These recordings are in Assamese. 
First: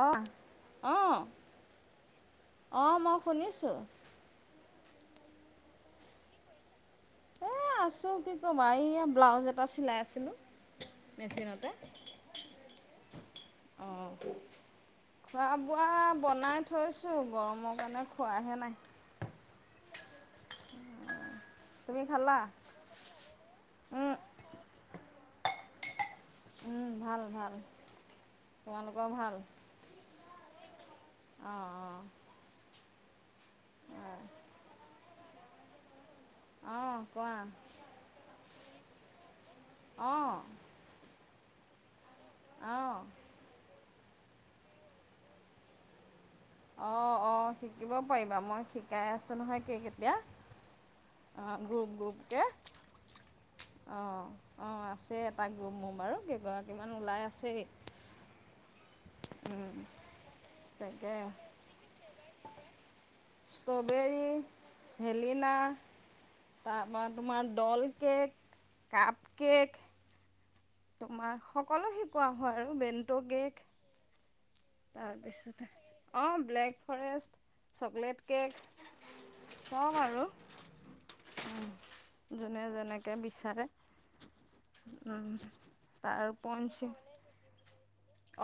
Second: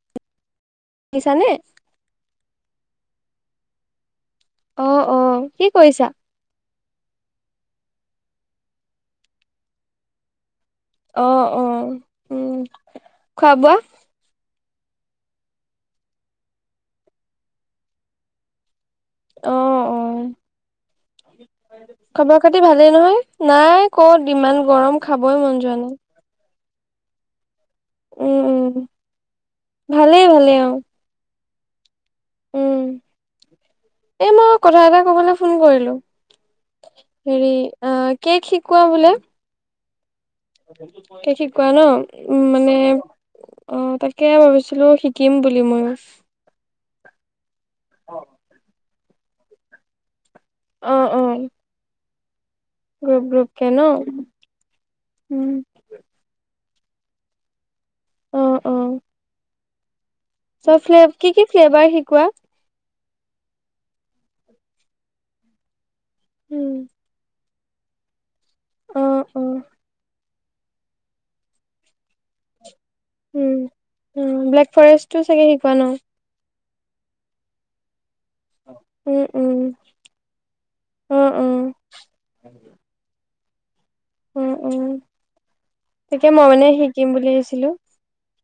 অ' আ। শুনিছানে? অ মই শুনিছো অ অ কি কৰিছা এ আছো কি ক'বা এইয়া ব্লাউজ এটা চিলাই আছিলো আহ অ উম খোৱা বোৱা অঁ খোৱা বোৱা বনাই থৈছো গৰমৰ কাৰণে খোৱাহে নাই অ অ তুমি খালা খবৰ খাতি ভালেই নহয় নাই উম কত ইমান গৰম খাবই মন যোৱা নাই উম ভাল ভাল। উম উম তোমালোকৰ ভালে ভালে আহ। অ অ। উম এ মই কথা এটা কবলৈ ফোন কৰিলো। অঁ কোৱা হেৰি অ কেক শিকোৱা বোলে। অ। কেক শিকোৱা ন মানে অঁ অ তাকে। তাকে ভাবিছিলো শিকিম বুলি মই। অ অ শিকিব পাৰিবা মই শিকাই আছো নহয় কেক এতিয়া। অ গ্ৰুপ গ্ৰুপ কে গ্ৰুপ গ্ৰুপকে ন? অ অ আছে এটা উম, গ্ৰুপ মোৰ বাৰু কেইগৰাকী কিমান ওলাই আছেই অ অ উম, তাকে কি কি ফ্লেভাৰ শিকোৱা ষ্ট্ৰবেৰী ভেলিনা উম, তাৰপা তোমাৰ ডল কেক অ', কাপ অ'। কেক তোমাৰ সকলো শিকোৱা হয় আৰু বে উ ব্লেক ফৰেষ্টটো চাগে তাৰপিছতে শিকোৱা ন অঁ ব্লেক ফৰেষ্ট চকলেট কেক উম উম চব আৰু অ অ যোনে যেনেকে বিচ উম উম তাৰ তাকে মই মানে শিকিম বুলি আহিছিলো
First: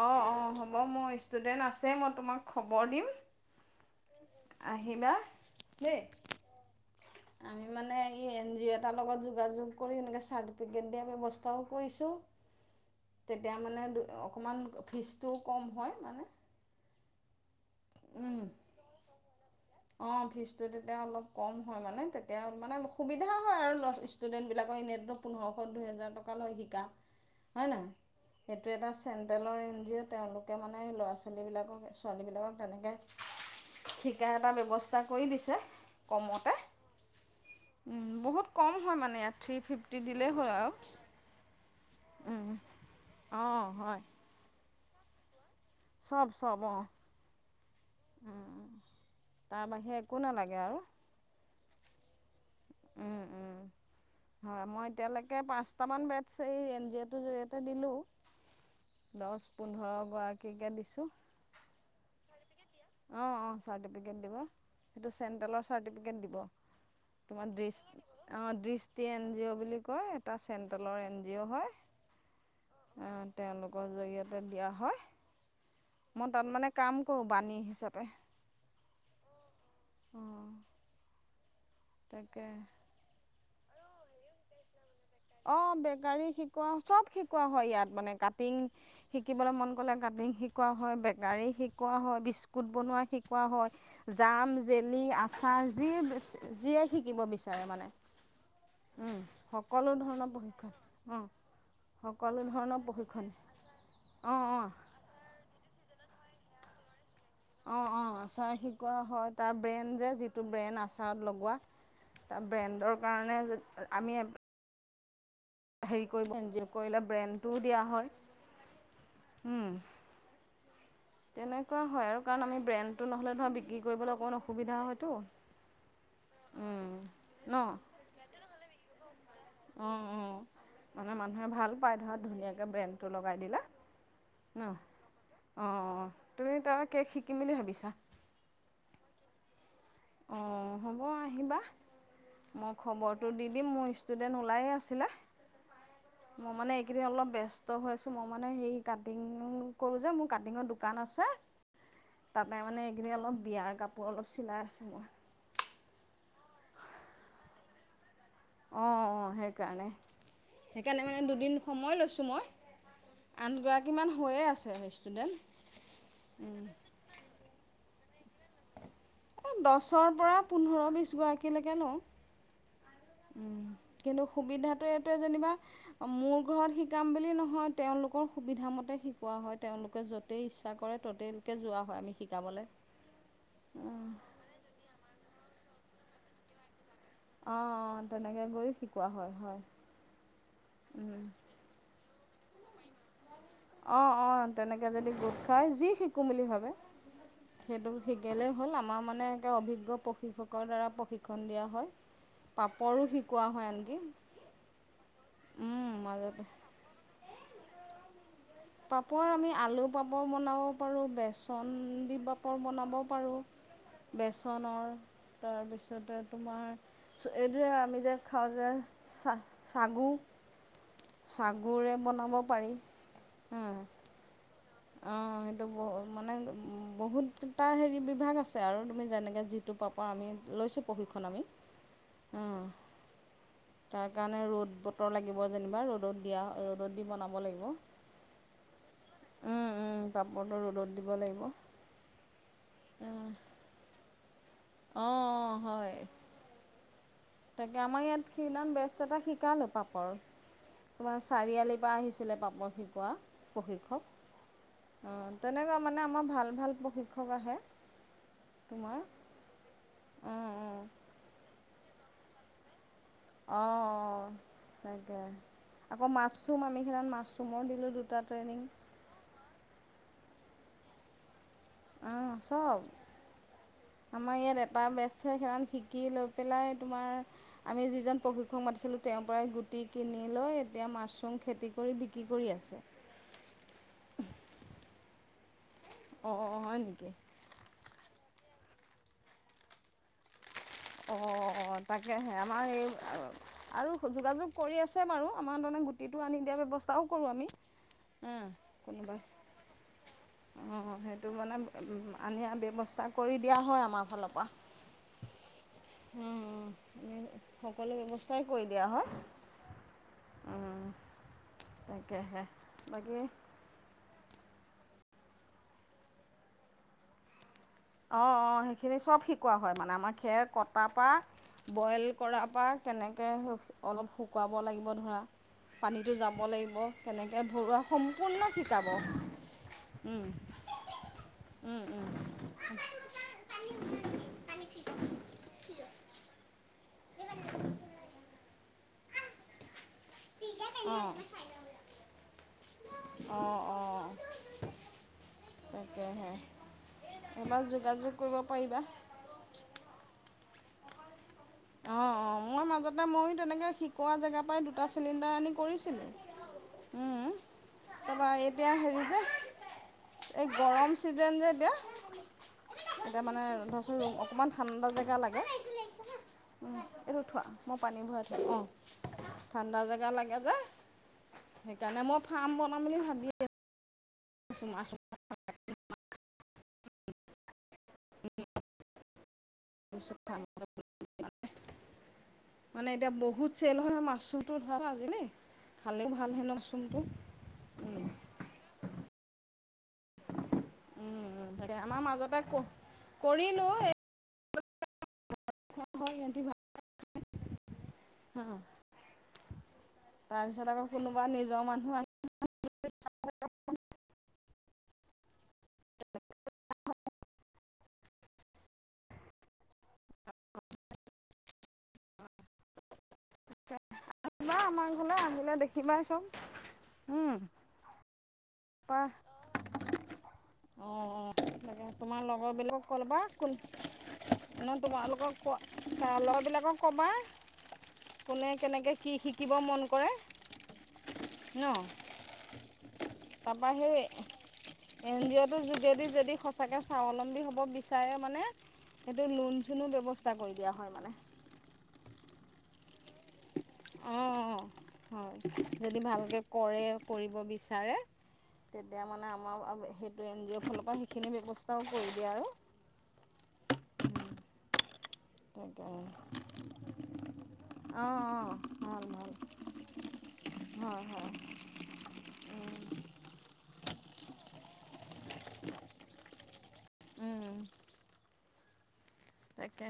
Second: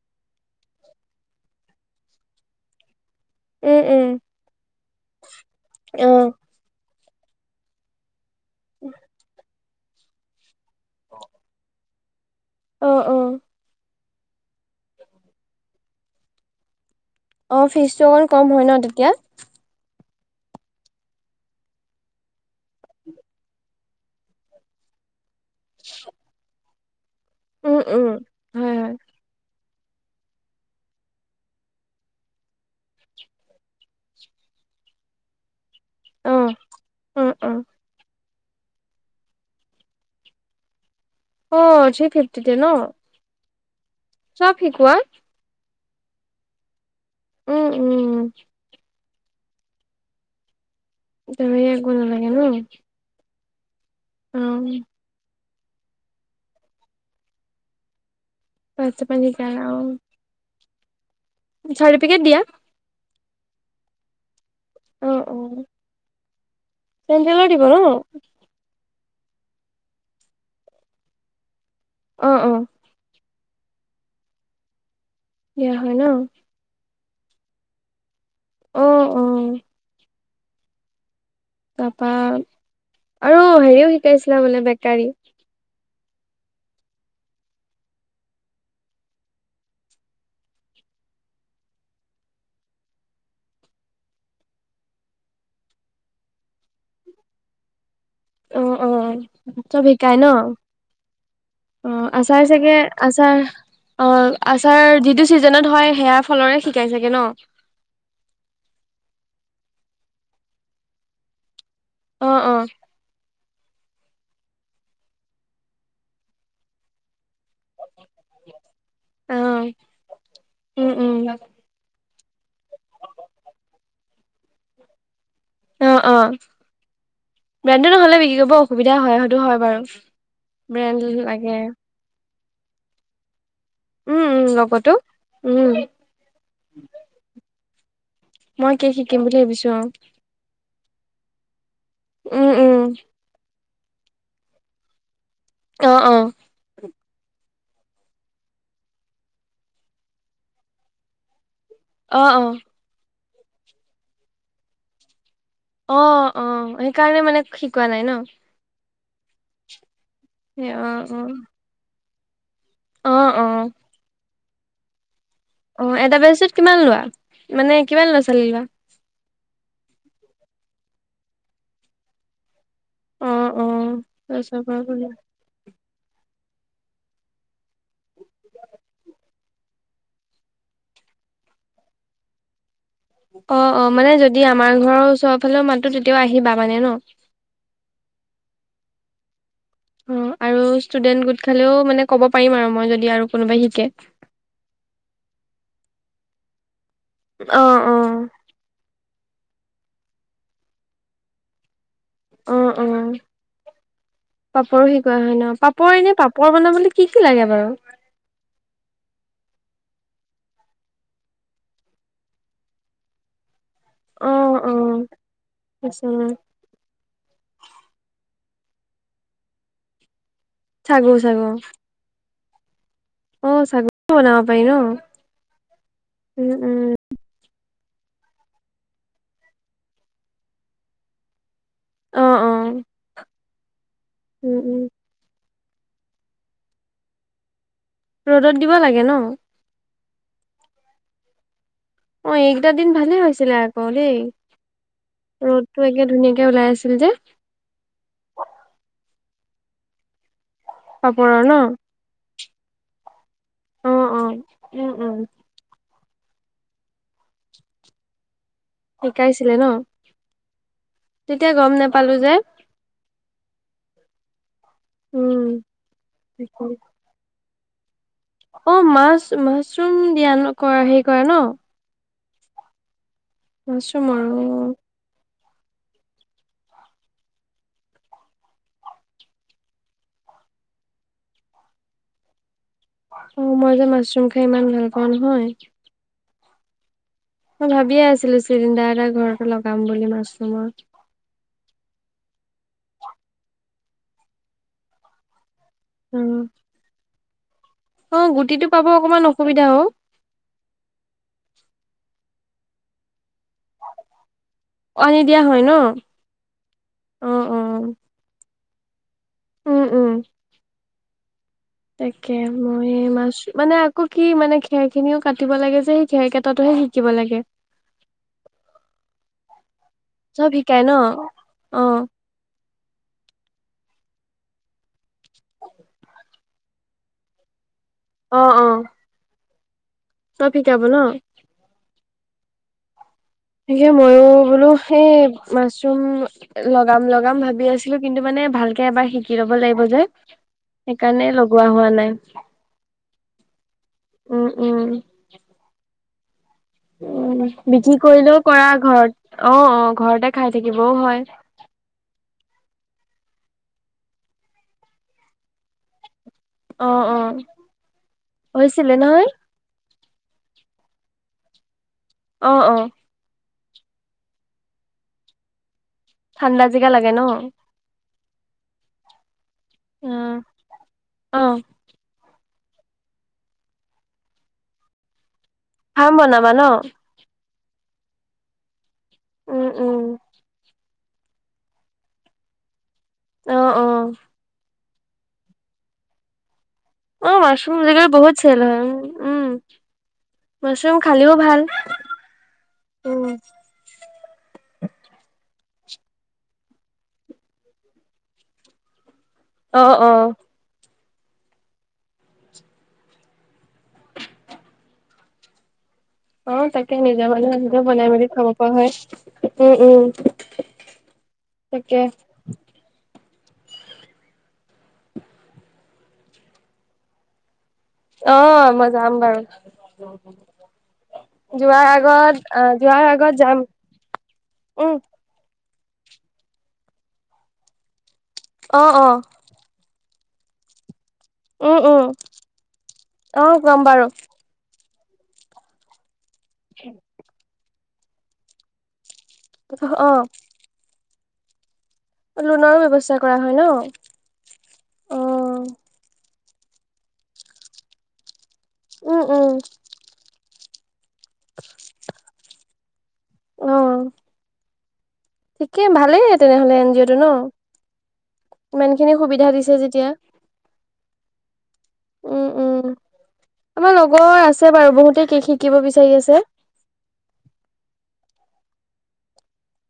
অ অ হ'ব মোৰ ষ্টুডেন্ট আছে মই তোমাক খবৰ দিম উম উম আহিবা দেই অ আমি মানে এন জি অ' এটাৰ লগত যোগাযোগ কৰি এনে চাৰ্টিফিকেট দিয়া ব্যৱস্থাও কৰিছো অ অ তেতিয়া মানে অকণমান ফিজটোও কম হয় মানে অ ফিজটো অকণ কম হয় ন তেতিয়া অ ফিজটো তেতিয়া অলপ কম হয় মানে তেতিয়া মানে সুবিধা হয় আৰু ষ্টুডেন্ট বিলাকৰ হয় [unintelligible] পোন্ধৰশ দুহেজাৰ টকা লয় শিকা হয় উম নহয় উম সেইটো হয় এটা হয় চেণ্ট্ৰেলৰ যে তেওঁলোকে মানে ল'ৰা ছোৱালীবিলাকক ছোৱালীবিলাকক তেনেকে শিকা এটা ব্যৱস্থা কৰি দিছে অ কমতে অ অ বহুত কম হয় মানে ইয়াত থ্ৰী ফিফটি দিলেই হ'ল আৰু অ থ্ৰী ফিফ্তিতে ন অঁ হয় চব শিকুৱা চব চব অহ উম উম তাৰ বাহিৰে একো নালাগে আৰু তাবাহিয়ে একো নালাগে ন উম উম। অ হয় মই এতিয়ালৈকে পাঁচটামান বেটছ এই এন জি অ'টোৰ জৰিয়তে দিলোঁ ভাত চাত পানী দহ শিকালা অ পোন্ধৰ গৰাকীকে দিছো চাৰ্টিফিকেট দিয়া। অঁ অঁ চাৰ্টিফিকেট দিব অ সেইটো অ চেণ্ট্ৰেলৰ চাৰ্টিফিকেট দিব। চেন্ট্ৰেলৰ তোমাৰ দিব ন ড্ৰেচ অ ড্ৰেচ। এটি এন জি অ' বুলি কয় এটা চেন্ট্ৰেলৰ এন জি অ' হয়। অহ অহ অঁ তেওঁলোকৰ জৰিয়তে দিয়া হয় দিয়া হয় ন মই তাত মানে কাম কৰোঁ বানী। চাপে। উম। অ। তাৰপা আৰু হেৰিও শিকাইছিলা মানে বেকাৰী? অ বেকাৰী শিকোৱা চব শিকোৱা হয় ইয়াত মানে কাটিং শিকিবলৈ মন কলে কাটিং শিকোৱা হয়, বেকাৰী শিকোৱা হয়, বিস্কুত বনোৱা শিকোৱা হয়, জাম জেলী আচাৰ যি যিয়ে শিকিব বিচাৰে মানে। অ অ। চব সকলো শিকাই ন ধৰণৰ পশিক্ষন অ। অ আচাৰ চাগে আচাৰ অ অঁ অঁ আচাৰ যিটো চিজনত হয় সেয়া ফলৰে শিকাই চাগে ন? অ অ আচাৰ শিকোৱা হয় তাৰ ব্ৰেণ যে যিটো ব্ৰেণ আচাৰত লগোৱা অ তাৰ অ ব্ৰেণ্ডৰ কাৰণে আমি হেৰি কৰি [unintelligible] কৰিলে ব্ৰেণ্ড টোও দিয়া হয় অ উম। উম উম তেনেকুৱা হয় আৰু কাৰণ আমি ব্ৰেণ্ডটো নহলে ধৰ বিক্ৰী কৰিবলৈ অকণমান অসুবিধা হয়তো। অ অ উম ন ব্ৰণ্ডটো নহ'লে বিক্ৰী কৰিব অসুবিধা হয়। সেইটো হয় বাৰু অঁ অঁ ব্ৰেণ্ড মানে মানুহে লাগে। ভাল পায় ধৰা ধুনীয়াকৈ ব্ৰেণ্ডটো লগাই দিলা উম উম ন লগতো অ উম তুমি তাৰ কেক শিকিম বুলি ভাবিছা? মই কি শিকিম বুলি ভাবিছো আও। অঁ হ'ব আহিবা অ উম মই উম খবৰটো দিম দিম মোৰ ষ্টুডেণ্ট ওলায়ে আছিলে, অ অ মোৰ মানে এইকেইদিন অলপ বেস হৈছো মই মানে সেই কাটিং কৰো যে মোৰ কাটিঙৰ দোকান আছে। অ তাতে মানে এইখিনি অলপ বিয়াৰ কাপোৰ অলপ চিলাই আছো। অ অ সেইকাৰণে মানে শিকোৱা নাই ন? অঁ অঁ সেইকাৰণে অ সেইকাৰণে মানে দুদিন সময় লৈছোঁ মই। অ অ অ আঠগৰাকী মান হৈয়ে আছে ষ্টুডেণ্ট। অ এটা বেটছ কিমান লোৱা মানে কিমান ল'ৰা -ছোৱালী লোৱা? দহৰ পৰা পোন্ধৰ বিশ গৰাকীলেকে লওঁ। অ অ উম কিন্তু সুবিধটো এইটোৱে যেনিবা মোৰ [inaudible] শিকাম বুলি নহয় তেওঁলোকৰ সুবিধা মতে শিকোৱা হয় তেওঁলোকে য'তেই ইচ্ছা কৰে ততেই লোকে যোৱা হয় আমি শিকাবলে। অ অ মানে যদি আমাৰ ঘৰৰ ওচৰৰ ফালেও মাতো তেতিয়াও আহিবা মানে ন? আহ অ তেনেকে গৈও শিকোৱা হয় হয়। অ আৰু ষ্টুডেন্ট গোট খালেও মানে ক'ব পাৰিম আৰু মই যদি আৰু কোনোবাই শিকে অ অ তেনেকে যদি গোট খাই যি শিকো বুলি ভাবে। অ সেইটো অ শিকিলেই হ'ল আমাৰ মানে অভিজ্ঞ প্ৰশিক্ষকৰ দ্বাৰা প্ৰশিক্ষণ দিয়া হয়। পাপৰো শিকোৱা হয় আনকি। পাপৰ শিকোৱা হয় ন? পাপৰ এনে মাজতে পাপৰ বনাবলৈ কি কি লাগে বাৰু,? পাপৰ আমি আলু পাপৰ বনাব পাৰোঁ বেচন দি পাপৰ বনাব পাৰোঁ। অ অ বেচনৰ, আচ্ছা তাৰপিছতে তোমাৰ এইটো আমি যে খাওঁ যে চ চাগু? চাগু চাগু চাগুৰে বনাব পাৰি। অ', চাগু দি বনাব পাৰি ন? অ', সেইটো ব, মানে উম উম বহুত এটা হেৰি বিভাগ আছে আৰু তুমি যেনেকৈ যিটোৰ পৰপা আমি লৈছোঁ প্ৰশিক্ষণ আমি অ অ হুম, তাৰ কাৰণে উম ৰ'দ উম বতৰ লাগিব যেনেবা ৰ'দত দিয়া, ৰ'দত দি বনাব লাগিব। ৰ'দত দিব লাগে ন? উম পাপৰটো ৰ'দত দিব লাগিব। অ', এই কেইটাদিন ভালে আছিলে আকৌ দেই। অঁ ৰ'দটো হয় একে ধুনীয়াকে ওলাই আছিল যে তাকে আমাৰ ইয়াত সেইদিনা বেষ্ট এটা শিকালে পাপৰ তোমাৰ পাপৰৰ ন চাৰিআলিৰ পৰা আহিছিলে পাপৰ শিকোৱা অ প্ৰশিক্ষক অ উম উম অ', তেনেকুৱা মানে আমাৰ ভাল ভাল প্ৰশিক্ষক আহে তোমাৰ শিকাইছিলে ন? অঁ অঁ তেতিয়া গম নোপালো যে অঁ অঁ তাকে উম আকৌ মাচৰুম আমি সেই মাচৰুমৰ দিলোঁ দুটা। ট্ৰেইনিং অ', মাছ, মাচৰুম দিয়া নকৰে হেৰি কৰে ন? অঁ', চব কিছু মানুহ সেইখন শিকি লৈ পেলাই তোমাৰ আমি যিজন প্ৰশিক্ষক মাতিছিলোঁ তেওঁৰ পৰাই গুটি কিনি লৈ এতিয়া মাচৰুম খেতি কৰি বিক্ৰী কৰি আছে অ', মই যে মাচৰুম খাই ইমান ভাল পাওঁ নহয়। অ', হয় নেকি? মই ভাবিয়ে আছিলোঁ চিলিণ্ডাৰ এটা ঘৰতে লগাম বুলি মাচৰুমৰ। অঁ তাকেহে আমাৰ এই আৰু যোগাযোগ কৰি আছে বাৰু আমাৰ তাৰমানে অ গুটিটো আনি দিয়া ব্যৱস্থাও কৰোঁ আমি অ', গুটিটো পাব অকমান অসুবিধা হও। অ', সেইটো মানে আনিয়াৰ ব্যৱস্থা কৰি দিয়া হয় আমাৰ ফালৰ পৰা। আনি দিয়া হয় ন? অ', অ'। কৈ দিয়া হয়। উম, উম। তাকে তাকেহে মই বাকী মাছ মানে আকৌ কি মানে? খেৰ খিনিও কাটিব লাগে যে সেই খেৰ কেইটাহে শিকিব লাগে। অ', অ', সেইখিনি চ'ব শিকোৱা হয় মানে আমাৰ খেৰ চব শিকাই কটাৰ ন পৰা, অ বইল কৰাৰ পৰা তেনেকে অলপ শুকুৱাব লাগিব ধৰা পানীটো যা যাব লাগিব, কেনেকে ভৰুৱা সম্পূৰ্ণ অ', অ', শিকাব উম চ'ব শিকাব ন? উম উম [unintelligible] তাকে ময়ো বোলো সেই মাচৰুম লগাম-লগাম ভাবি আছিলোঁ কিন্তু মানে ভালকে এবাৰ শিকি ল'ব লাগিব যে। অঁ সেইকাৰণে লগোৱা হোৱা নাই। অ', অ'। উম, উম। তেতিয়াহে। উম, বিক্ৰী কৰিলেও কৰা পাৰিবা ঘৰত। অ', অ', ঘৰতে খাই থাকিবও হয়। অ', অ', মই মাজতে ময়ো তেনেকে শিকোৱা জেগাৰ পৰাই দুটা চিলিণ্ডাৰ আনি কৰিছিলোঁ অ', - অ তাৰপৰা ', এতিয়া হৈছিলে হেৰি যে নহয়? এই গৰম ছিজন যে এতিয়া আহ', - অ', এতিয়া মানে ধৰচোন ৰুম অকণমান ঠাণ্ডা জেগা লাগে ঠাণ্ডা জেগা লাগে ন? এইটো থোৱা মই পানী ভৰাই অঁ ঠাণ্ডা জেগা লাগে অ', যে অ', সেইকাৰণে মই। ফাৰ্ম বনাম বুলি ভাবিয়। কিছুমান আচ [unintelligible] ফাৰ্ম বনাবা ন? উম উম, উম, ছুখা। মানে এতিয়া বহুত অ', চেল হয় অ', মাছতটো ধৰা আজিলেই খালেও ভাল হেনো। মাছৰুমটো অ', মাছৰুম [unintelligible] বহুত চেল হয় উম, উম। মাছৰুম খালিও ভাল। উম, কৰিলো এ হয়, শেহতী [inaudible] অ', অ'। কোনোবা নিজৰ মানুহ আহিলে [unintelligible] অ', তাকে নিজা মানুহ নিজে বনাই মেলি খাব পৰা হয়, উম, উম। তাকে। আহিবা আমাৰ ঘৰলৈ আহিলে দেখিবা চব, উম। অ', মই পা যাম বাৰু। অ অ তাকে যোৱাৰ তোমাৰ আগত অ, যোৱাৰ আগত যাম। মই উম, তোমালোকক খোৱা ল'ৰাবিলাকক ক'বা কোনে অ', কেনেকৈ কি অ', শিকিব মন কৰে। ন উম উম অহ তাৰপৰা কম সেই বাৰু এন জি অ' টো যদি যদি সঁচাকে স্বাৱলম্বী হ'ব বিচাৰে মানে। সেইটো লোন চোণো অ', ব্যৱস্থা কৰি দিয়া হয় মানে। লোনৰো ব্যৱস্থা কৰা হয় ন? অঁ হয় অ', যদি ভালকৈ কৰে কৰিব বিচাৰে। তেতিয়া উম, মানে উম, আমাৰ সেইটো এন জি অ'ৰ ফালৰ পৰা সেইখিনি ব্যৱস্থাও কৰি দিয়ে আৰু। উম। ঠিকে তাকে ভালেই তেনেহলে এন জি অ'টো ন। অঁ অঁ ভাল ইমানখিনি ভাল সুবিধা দিছে যেতিয়া। হয় হয় উম উম আমাৰ লগৰ আছে বাৰু বহুতে। কি শিকিব বিচাৰি আছে। উম তাকে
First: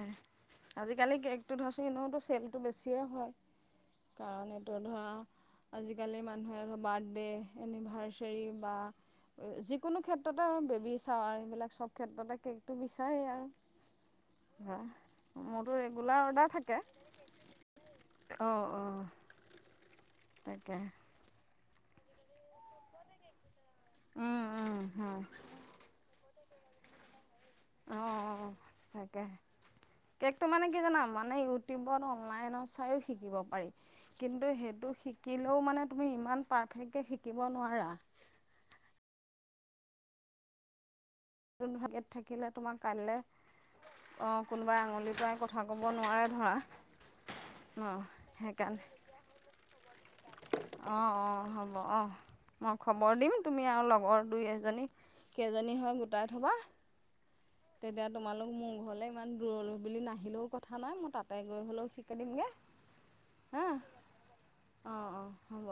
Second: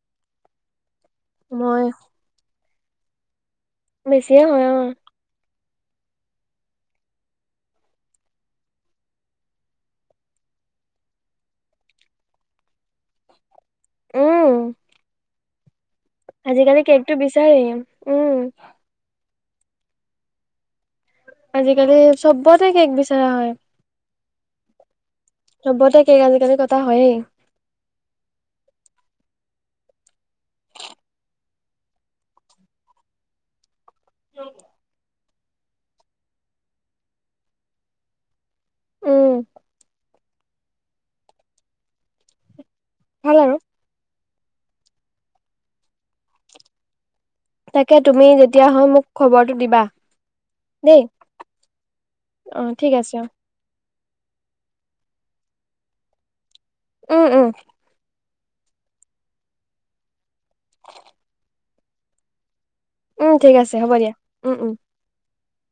আজিকালি কেকটো মই ধৰাছো এনেইতো চেলটো বেছিয়ে হয়। বেছিয়ে কাৰণ হয় এইটো অ', ধৰা আজিকালি মানুহে বাৰ্থডে এনিভাৰ্চাৰী বা। ষ যিকোনো ক্ষেত্ৰতে বেবী চাৱাৰ এইবিলাক সব ক্ষেত্ৰতে কেকটো বিচাৰেই আৰু। উম। হ মোৰো এক আজিকালি কেকটো বিচাৰেই। উম অ অ তাকে। আজিকালি চবতে কেক বিচৰা হয়। উম উম হয় চবতে কেক আজি কালি কতা হয়েই। অঁ অঁ তাকে। কেকটো মানে কি জান মানে ইউটিউবত অনলাইন চাইও শিকিব পাৰি কিন্তু সেইটো। শিকিলেও মানে তুমি ইমান পাৰফেক্ট কে শিকিব নোৱাৰা। উম। থাকিলে তোমাৰ কাইলে ভাল আৰু অ। কোনোবাই আঙুলিৰ পৰাই কথা ক'ব নোৱাৰে ধৰা। ন তাকে তুমি যেতিয়া সেইকাৰণে হয় মোক খবৰটো দিবা। দেই অঁ অঁ হ'ব অঁ অ মই ঠিক আছে খবৰ অ দিম তুমি আৰু লগৰ দুই এজনী কেইজনী হয় গোটাই থবা। উম উম। তেতিয়া তোমালোক মোৰ ঘৰলে ইমান দূৰলৈ বুলি নাহিলেও কথা নাই মই তাতে গৈ হ'লেও শিকাই দিমগে। উম ঠিক আছে হ'ব দিয়া উম উম। অঁ অঁ হ'ব।